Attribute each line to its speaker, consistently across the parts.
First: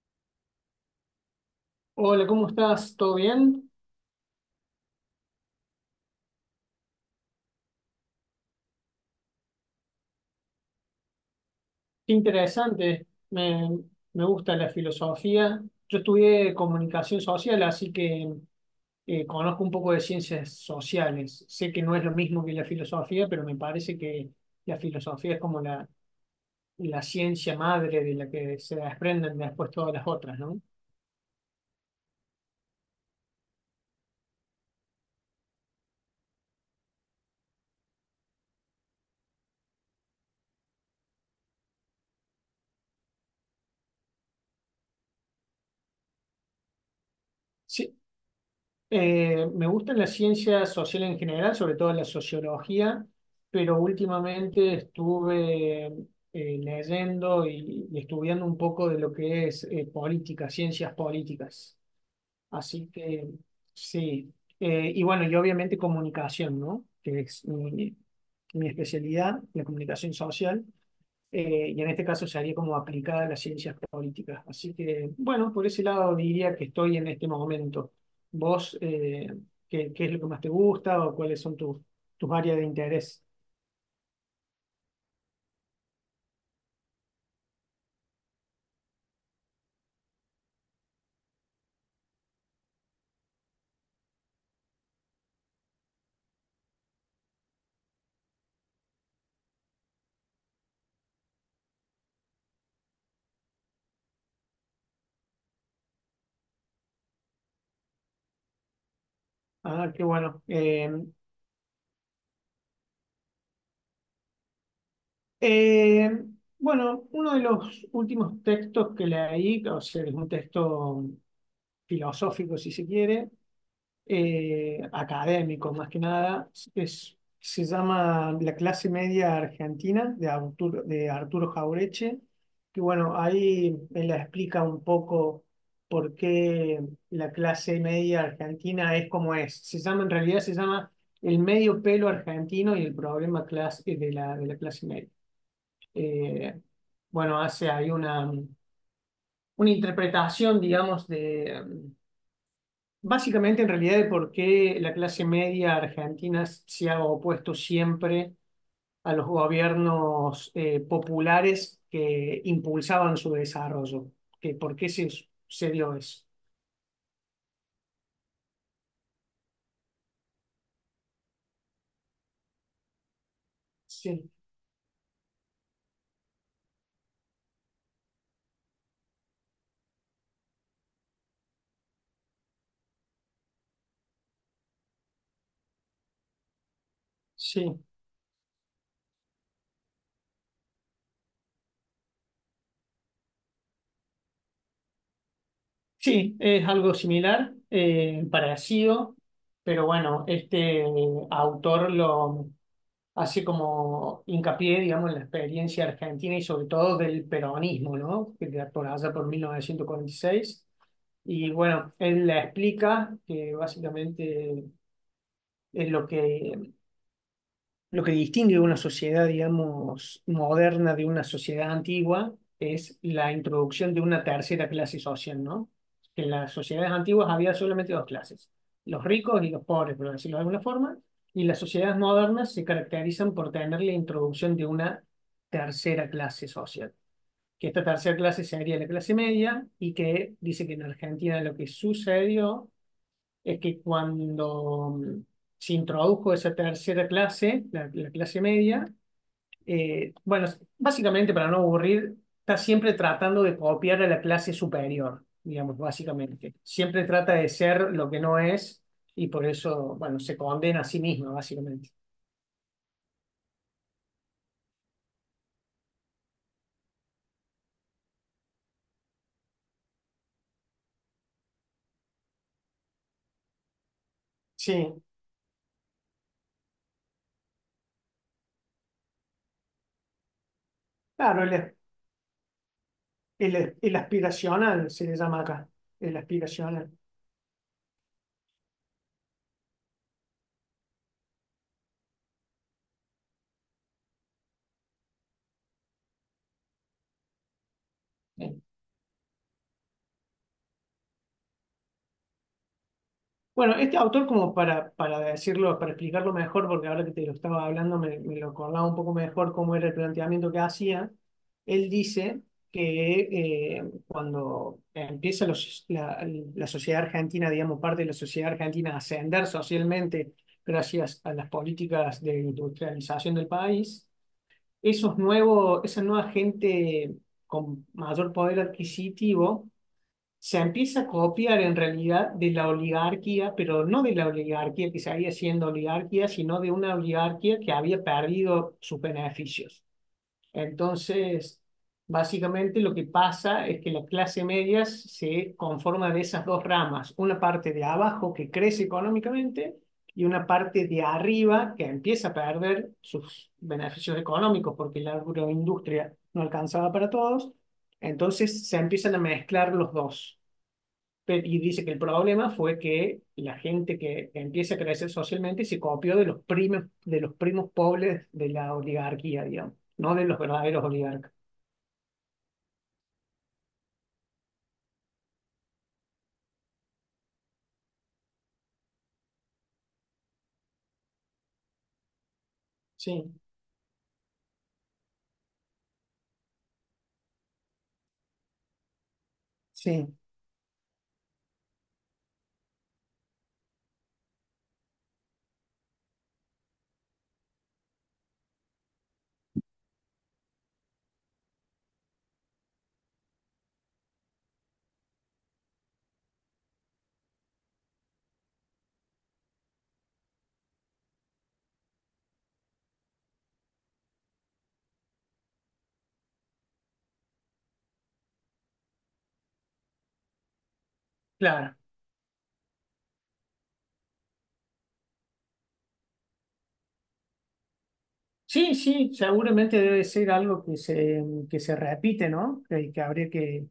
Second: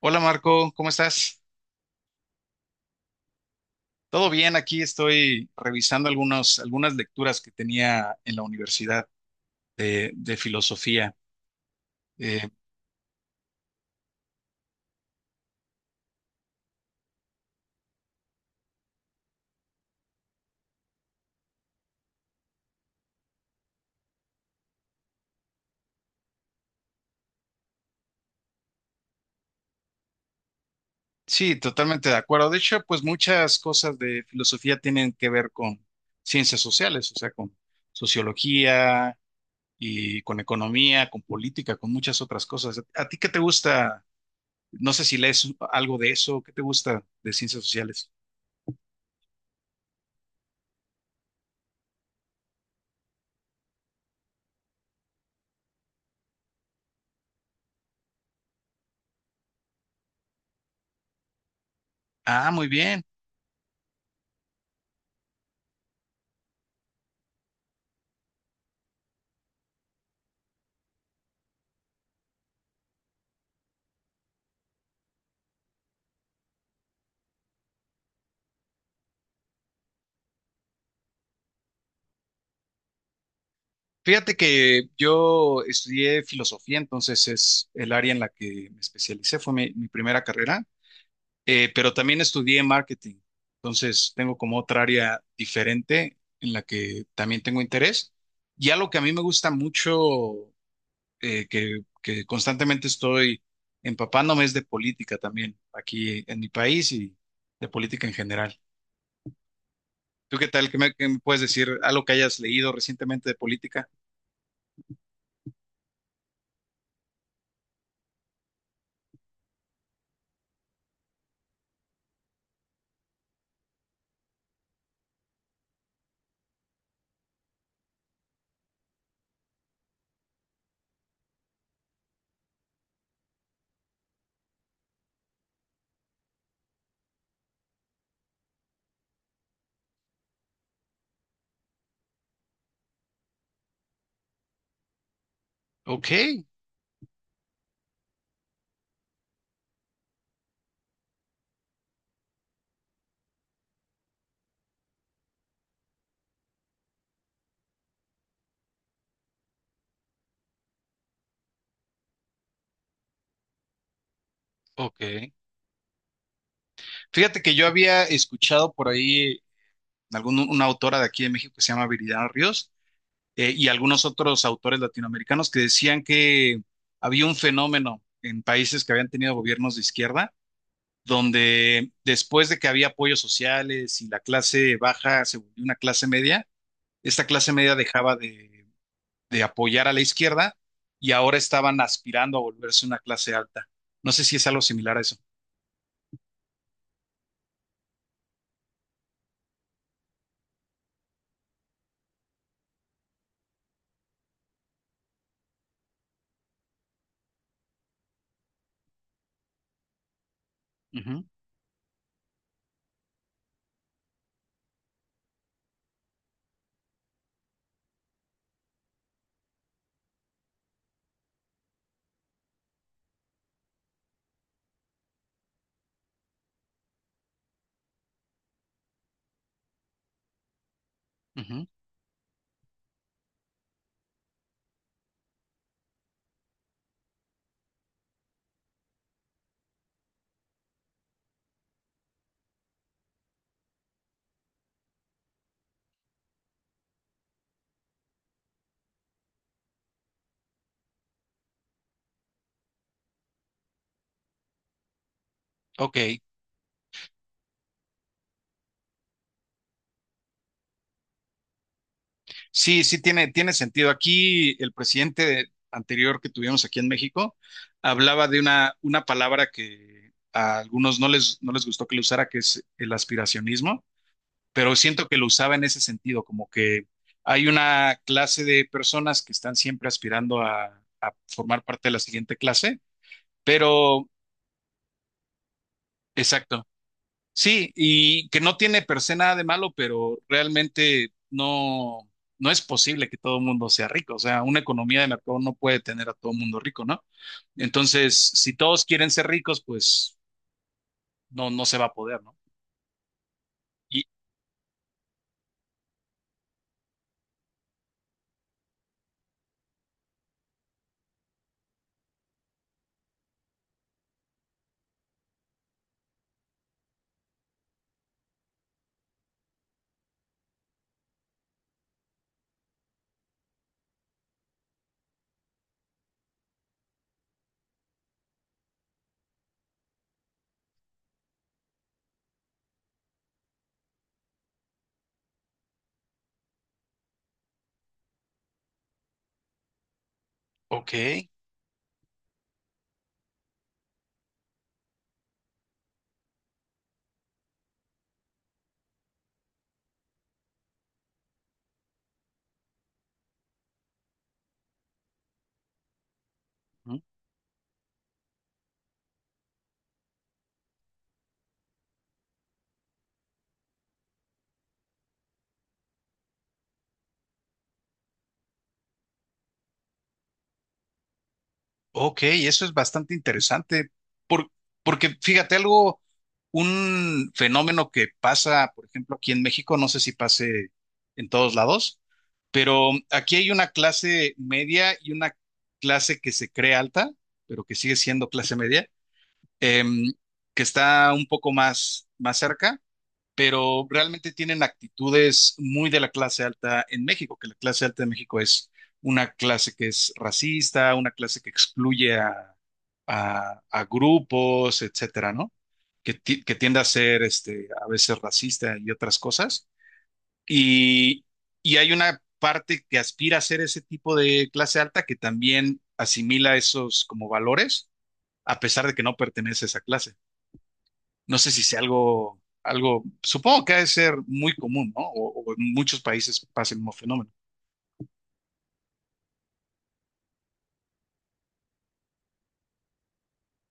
Speaker 1: Hola Marco, ¿cómo estás?
Speaker 2: Hola, ¿cómo estás? ¿Todo bien?
Speaker 1: Todo bien, aquí estoy revisando algunas lecturas que tenía en la universidad de filosofía.
Speaker 2: Qué
Speaker 1: Eh,
Speaker 2: interesante. Me gusta la filosofía. Yo estudié comunicación social, así que conozco un poco de ciencias sociales. Sé que no es lo mismo que la filosofía, pero me parece que la filosofía es como la ciencia madre de la que se desprenden después todas las otras, ¿no?
Speaker 1: sí, totalmente de acuerdo. De hecho, pues muchas cosas de filosofía tienen que ver con ciencias sociales, o sea, con sociología y con economía, con política, con muchas otras cosas. ¿A ti qué te gusta? No sé si lees algo de eso, ¿qué te gusta de ciencias
Speaker 2: Sí.
Speaker 1: sociales?
Speaker 2: Me gustan las ciencias sociales en general, sobre todo la sociología, pero últimamente estuve leyendo y estudiando un poco de lo que es política, ciencias políticas.
Speaker 1: Ah, muy
Speaker 2: Así
Speaker 1: bien.
Speaker 2: que sí. Y bueno, y obviamente comunicación, ¿no? Que es mi especialidad, la comunicación social, y en este caso sería como aplicada a las ciencias políticas. Así que, bueno, por ese lado diría que estoy en este momento. ¿Vos qué es lo que más te gusta o cuáles son tus áreas de interés?
Speaker 1: Fíjate que yo estudié filosofía, entonces es el área en la que me especialicé, fue mi primera carrera, pero también estudié marketing, entonces tengo como otra área diferente en la que también tengo interés. Y algo que a mí me gusta mucho, que constantemente estoy empapándome es de política también, aquí en mi país y de política en general.
Speaker 2: Ah, qué
Speaker 1: ¿Tú
Speaker 2: bueno.
Speaker 1: qué tal? ¿Qué me puedes decir? ¿Algo que hayas leído recientemente de política?
Speaker 2: Eh, bueno, uno de los últimos textos que leí, o sea, es un texto filosófico, si se quiere, académicos, más que nada. Se llama La clase media argentina de Arturo Jaureche, que bueno, ahí él explica un poco por qué la clase media argentina es como es. Se llama, en realidad se llama El medio pelo argentino y el problema clase, de la clase media.
Speaker 1: Ok,
Speaker 2: Eh, bueno, hace ahí una interpretación, digamos, básicamente, en realidad, el por qué la clase media argentina se ha opuesto siempre a los gobiernos populares que impulsaban su desarrollo. Que ¿Por qué se,
Speaker 1: ok.
Speaker 2: se dio eso?
Speaker 1: Fíjate que yo había escuchado por ahí algún, una autora de aquí de México que se llama Viridiana Ríos y algunos
Speaker 2: Sí,
Speaker 1: otros autores latinoamericanos que decían que había un fenómeno en países que habían tenido gobiernos de izquierda, donde después de que había apoyos sociales y la clase baja se volvió una clase media, esta clase media
Speaker 2: sí,
Speaker 1: dejaba de apoyar a la izquierda y ahora estaban aspirando a volverse una clase alta. No sé si es algo similar a eso.
Speaker 2: sí, es algo similar, parecido, pero bueno, este autor lo hace como hincapié, digamos, en la experiencia argentina y sobre todo del peronismo, ¿no? Que Por allá por 1946.
Speaker 1: Ujú,
Speaker 2: Y bueno, él la explica que básicamente es lo que distingue una sociedad, digamos, moderna de una sociedad antigua, es la introducción de una tercera clase social, ¿no? Que en las sociedades antiguas había solamente dos clases, los ricos y los pobres, por decirlo de alguna forma, y las
Speaker 1: ujú.
Speaker 2: sociedades modernas se caracterizan por tener la introducción de una tercera clase social, que esta tercera clase sería la clase media y que dice que en Argentina lo que sucedió es que cuando se introdujo esa tercera clase, la clase media, bueno, básicamente para no aburrir, está siempre tratando de copiar a la clase superior, digamos,
Speaker 1: Ok.
Speaker 2: básicamente. Siempre trata de ser lo que no es y por eso, bueno, se condena a sí misma, básicamente.
Speaker 1: Sí, sí tiene, tiene sentido. Aquí el presidente anterior que tuvimos aquí en México hablaba de una palabra que a algunos no les gustó que lo usara, que es el aspiracionismo, pero
Speaker 2: Sí,
Speaker 1: siento que lo usaba en ese sentido, como que hay una clase de personas que están siempre aspirando a
Speaker 2: claro,
Speaker 1: formar
Speaker 2: el,
Speaker 1: parte de la siguiente clase,
Speaker 2: el, el
Speaker 1: pero
Speaker 2: aspiracional se le llama acá, el
Speaker 1: exacto.
Speaker 2: aspiracional.
Speaker 1: Sí, y que no tiene per se nada de malo, pero realmente no es posible que todo el mundo sea rico. O sea, una economía de mercado no puede tener a todo el mundo rico, ¿no? Entonces, si
Speaker 2: Eh,
Speaker 1: todos quieren ser ricos, pues no se va a poder, ¿no?
Speaker 2: Bueno, este
Speaker 1: Y,
Speaker 2: autor, como para decirlo, para explicarlo mejor, porque ahora que te lo estaba hablando me lo acordaba un poco mejor cómo era el planteamiento que hacía, él dice que cuando empieza la sociedad argentina, digamos, parte de la sociedad argentina a ascender socialmente gracias a las políticas de industrialización del país, esa nueva gente con mayor poder adquisitivo se empieza a copiar en realidad de la oligarquía, pero no de la oligarquía que seguía siendo oligarquía, sino de una oligarquía que había perdido sus beneficios.
Speaker 1: ok.
Speaker 2: Entonces, básicamente lo que pasa es que la clase media se conforma de esas dos ramas, una parte de abajo que crece económicamente y una parte de arriba que empieza a perder sus beneficios económicos porque la agroindustria no alcanzaba para todos. Entonces se empiezan a mezclar los dos. Y dice que el problema fue que la gente que empieza a crecer socialmente se copió de los primos pobres de la oligarquía, digamos, no de los verdaderos oligarcas.
Speaker 1: Ok, eso es bastante interesante, por- porque fíjate algo, un fenómeno que pasa, por ejemplo, aquí en México, no sé si pase en todos lados, pero
Speaker 2: Sí,
Speaker 1: aquí hay una clase media y una clase que se cree alta, pero que sigue siendo clase media, em,
Speaker 2: sí,
Speaker 1: que está un poco más cerca, pero realmente tienen actitudes muy de la clase alta en México, que la clase alta de México es una clase que es racista, una clase que excluye a grupos, etcétera, ¿no? Que tiende a ser este, a veces racista y otras cosas. Y, y hay una parte que aspira a ser ese tipo de clase alta que también asimila esos como valores, a pesar de que no pertenece a esa clase. No sé si
Speaker 2: claro.
Speaker 1: sea supongo que ha de ser muy común, ¿no? O en muchos países pasa el mismo fenómeno.
Speaker 2: Sí, sí, seguramente debe ser algo que se repite, ¿no? Que habría que,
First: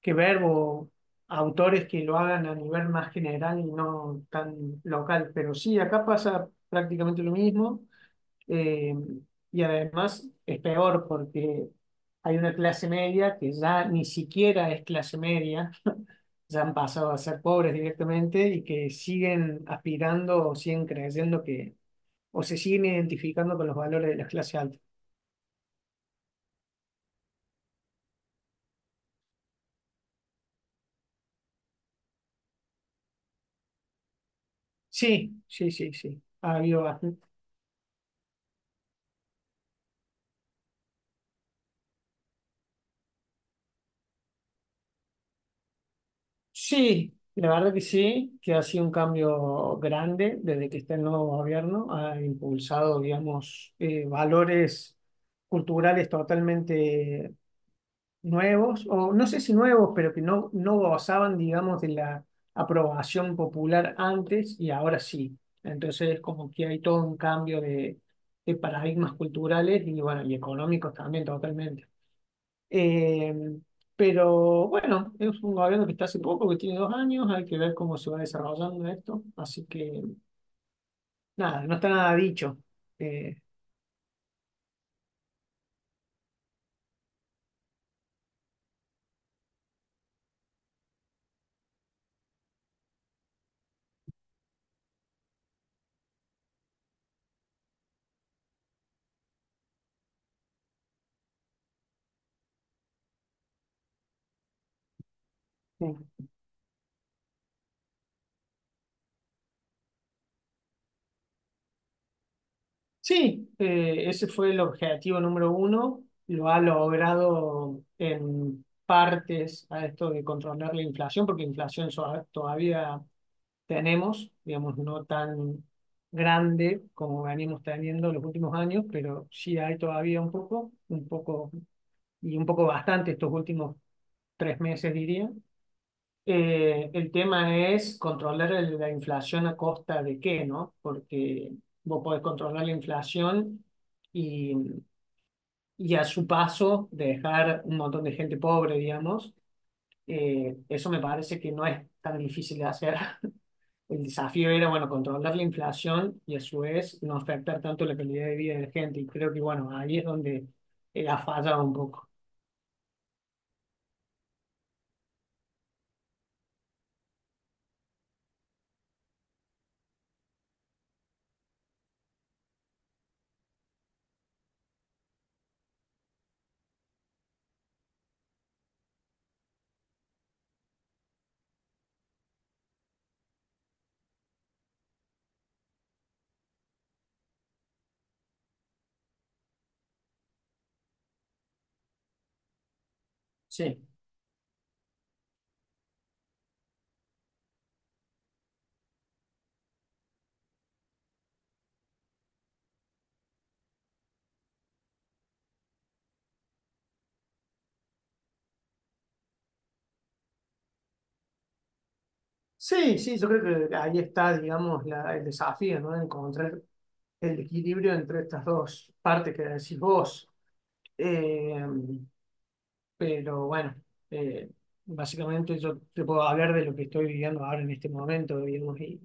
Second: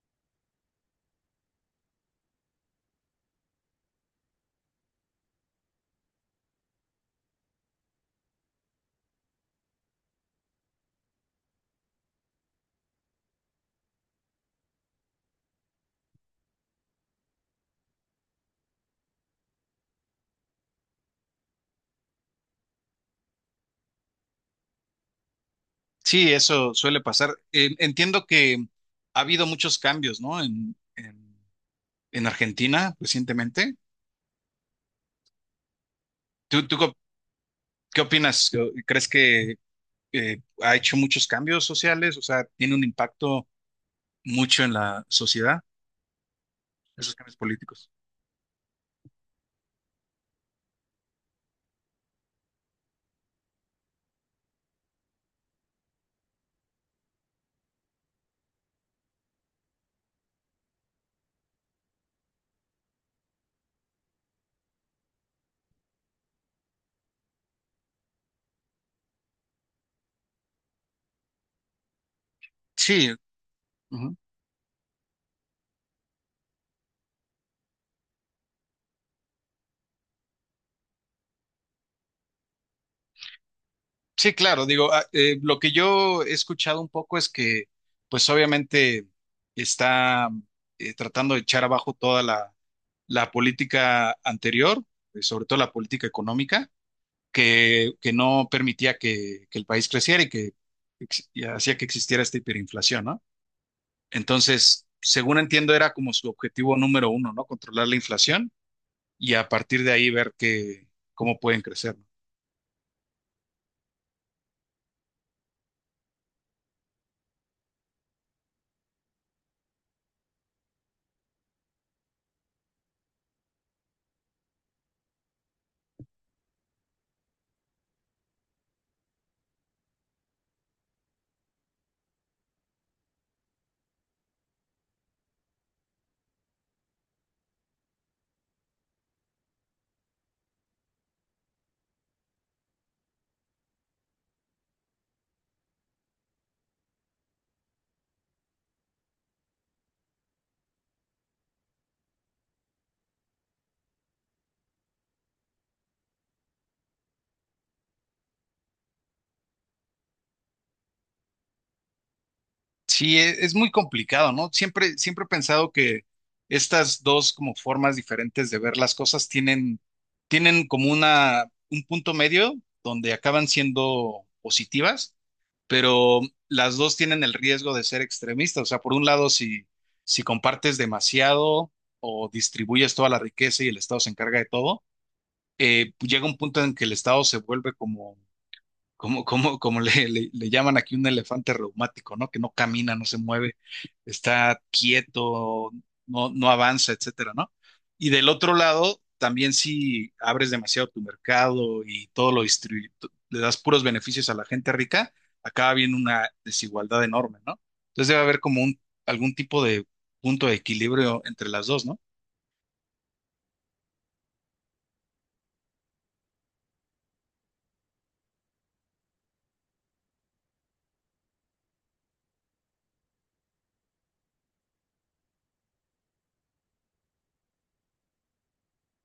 Speaker 2: que ver o autores que lo hagan a nivel más general y no tan local. Pero sí, acá pasa prácticamente lo mismo. Eh, y además es peor porque hay una clase media que ya ni siquiera es clase media, ya han pasado a ser pobres directamente y que siguen aspirando o siguen creyendo que, o se siguen identificando con los valores de las clases altas.
Speaker 1: Sí, eso suele pasar. Entiendo que ha habido muchos cambios, ¿no? En Argentina recientemente.
Speaker 2: Sí, sí, sí, sí. Ha
Speaker 1: ¿Tú, tú
Speaker 2: habido
Speaker 1: qué
Speaker 2: bastante.
Speaker 1: qué opinas? ¿Crees que ha hecho muchos cambios sociales? O sea, ¿tiene un impacto mucho en la sociedad, esos
Speaker 2: Sí,
Speaker 1: cambios
Speaker 2: la verdad que
Speaker 1: políticos?
Speaker 2: sí, que ha sido un cambio grande desde que está el nuevo gobierno, ha impulsado, digamos, valores culturales totalmente nuevos, o no sé si nuevos, pero que no gozaban, digamos, de la aprobación popular antes y ahora sí. Entonces, como que hay todo un cambio de paradigmas culturales y, bueno, y económicos también, totalmente.
Speaker 1: Sí.
Speaker 2: Eh, pero bueno, es un gobierno que está hace poco, que tiene 2 años, hay que ver cómo se va desarrollando esto. Así que, nada, no está nada dicho. Eh,
Speaker 1: Sí, claro, digo, lo que yo he escuchado un poco es que, pues obviamente está tratando de echar abajo toda la política anterior, sobre todo la política económica, que no permitía que el país creciera y que y hacía que existiera esta hiperinflación, ¿no? Entonces, según entiendo, era como su objetivo número uno, ¿no? Controlar la inflación y a partir de ahí ver cómo pueden crecer.
Speaker 2: Sí, ese fue el objetivo número uno. Lo ha logrado en partes a esto de controlar la inflación, porque inflación todavía tenemos, digamos, no tan grande como venimos teniendo en los últimos años, pero sí hay todavía un poco y un poco bastante estos últimos 3 meses, diría. El tema es controlar la inflación a costa de qué, ¿no? Porque vos podés controlar la inflación y, y a su paso dejar un montón de gente pobre, digamos. Eso me parece que no es tan difícil de hacer. El desafío era, bueno, controlar la inflación y a su vez no afectar tanto la calidad de vida de la gente. Y creo que, bueno, ahí es donde ha fallado un poco.
Speaker 1: Sí, es muy complicado, ¿no? Siempre he pensado que estas dos como formas diferentes de ver las cosas tienen como un punto medio donde acaban siendo positivas, pero las dos tienen el riesgo de ser extremistas. O sea, por un lado, si compartes demasiado o distribuyes toda la riqueza y el Estado se encarga de todo, llega un punto en que el Estado se vuelve como le llaman aquí un elefante reumático, ¿no? Que no camina, no se mueve,
Speaker 2: Sí.
Speaker 1: está quieto, no avanza, etcétera, ¿no? Y del otro lado, también si abres demasiado tu mercado y todo lo distribuyes, le das puros beneficios a la gente rica, acaba viendo una desigualdad enorme, ¿no? Entonces debe haber como algún tipo de punto de equilibrio entre las dos, ¿no?
Speaker 2: Sí, sí, yo creo que ahí está, digamos, el desafío, ¿no? Encontrar el equilibrio entre estas dos partes que decís vos. Eh, pero bueno, eh, básicamente yo te puedo hablar de lo que estoy viviendo ahora en este momento, digamos, y,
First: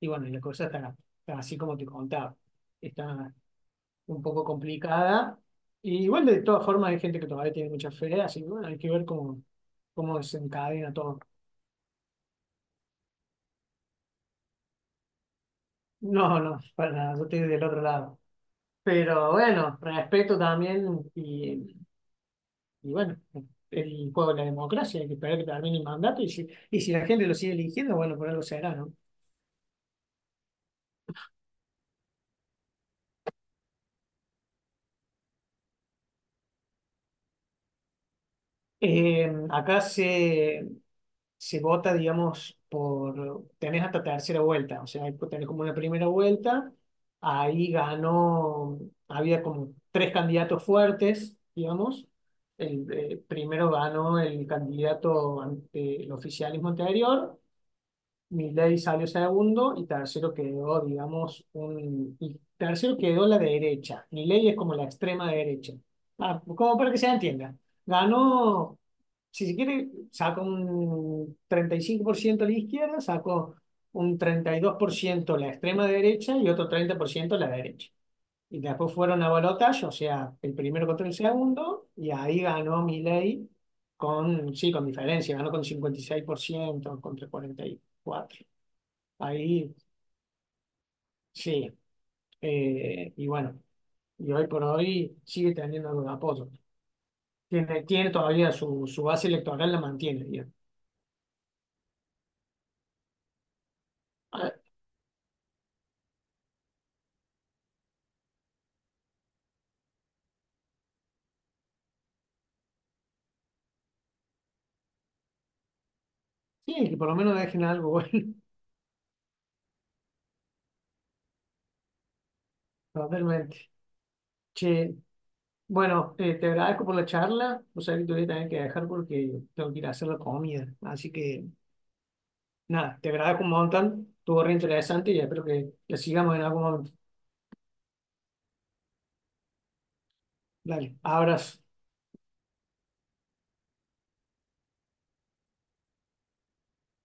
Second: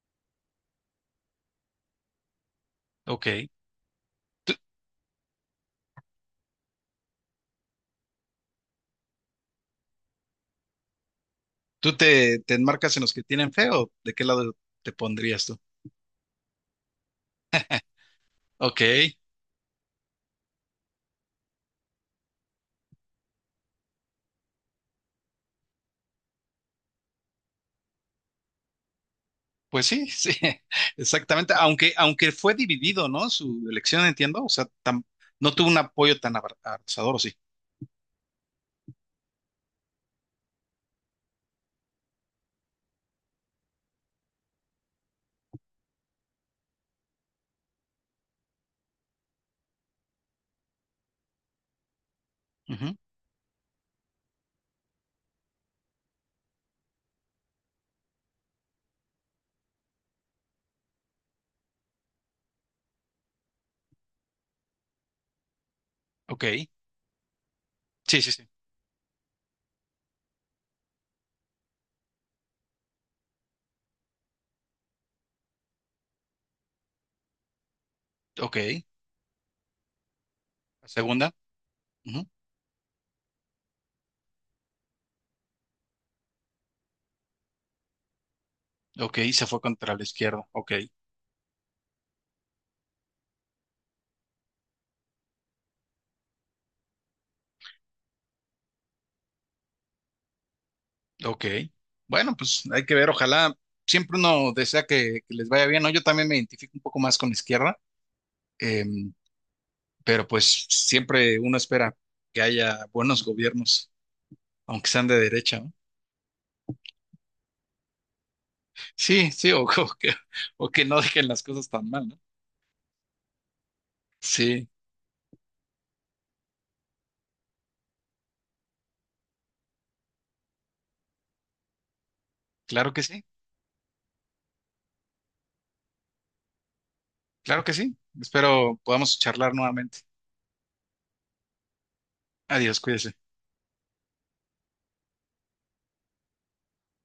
Speaker 2: y bueno, la cosa está así como te contaba, está
Speaker 1: Ok.
Speaker 2: un poco complicada. Y igual de todas formas hay gente que todavía tiene mucha fe, así que bueno, hay que ver cómo desencadena todo.
Speaker 1: ¿Te enmarcas en los que tienen fe o de qué lado te pondrías tú?
Speaker 2: No, no, para nada, yo estoy del otro lado.
Speaker 1: Ok.
Speaker 2: Pero bueno, respeto también y bueno, el juego de la democracia, hay que esperar que termine el mandato y si la gente lo sigue eligiendo, bueno, por algo será, ¿no?
Speaker 1: Pues sí, sí, exactamente. Aunque, aunque fue dividido, ¿no? Su elección, entiendo. O sea, no tuvo un apoyo tan abrazador, ¿o sí?
Speaker 2: Acá se vota, digamos, tenés hasta tercera vuelta, o sea, tenés como una primera vuelta, ahí ganó, había como tres candidatos fuertes, digamos,
Speaker 1: Ujú.
Speaker 2: primero ganó el candidato ante el oficialismo anterior. Milei salió segundo y tercero quedó, digamos, Y tercero quedó la derecha. Milei es como la extrema derecha. Ah,
Speaker 1: Ok.
Speaker 2: como para que se entienda.
Speaker 1: Sí, sí, sí.
Speaker 2: Ganó, si se quiere, sacó un 35% la izquierda, sacó un 32% la extrema derecha y otro 30% la derecha.
Speaker 1: Ok.
Speaker 2: Y después fueron a balotaje, o sea, el
Speaker 1: La
Speaker 2: primero contra el
Speaker 1: segunda.
Speaker 2: segundo, y
Speaker 1: Ujú.
Speaker 2: ahí ganó Milei sí, con diferencia, ganó con 56% contra 44.
Speaker 1: Ok. Se fue
Speaker 2: Ahí
Speaker 1: contra la izquierda. Ok.
Speaker 2: sí. Y bueno, y hoy por hoy sigue teniendo algo de apoyo. Tiene todavía su base electoral, la mantiene, digamos.
Speaker 1: Ok. Bueno, pues hay que ver. Ojalá, siempre uno
Speaker 2: Ah,
Speaker 1: desea que les vaya bien, ¿no? Yo también me identifico un poco más con la izquierda, em, pero pues siempre uno espera que haya buenos gobiernos, aunque sean de derecha, ¿no?
Speaker 2: sí, que por lo menos dejen algo bueno.
Speaker 1: Sí, sí, o, que, o que no dejen las cosas tan mal, ¿no?
Speaker 2: Totalmente.
Speaker 1: Sí,
Speaker 2: Che, bueno, te agradezco por la charla. O sea, que te voy a tener que dejar porque tengo que ir a hacer la comida. Así que
Speaker 1: claro
Speaker 2: nada,
Speaker 1: que
Speaker 2: te
Speaker 1: sí,
Speaker 2: agradezco un montón. Estuvo re interesante y espero que sigamos en algún momento.
Speaker 1: claro que sí. Espero podamos charlar nuevamente.
Speaker 2: Dale, abrazo.
Speaker 1: Adiós, cuídese.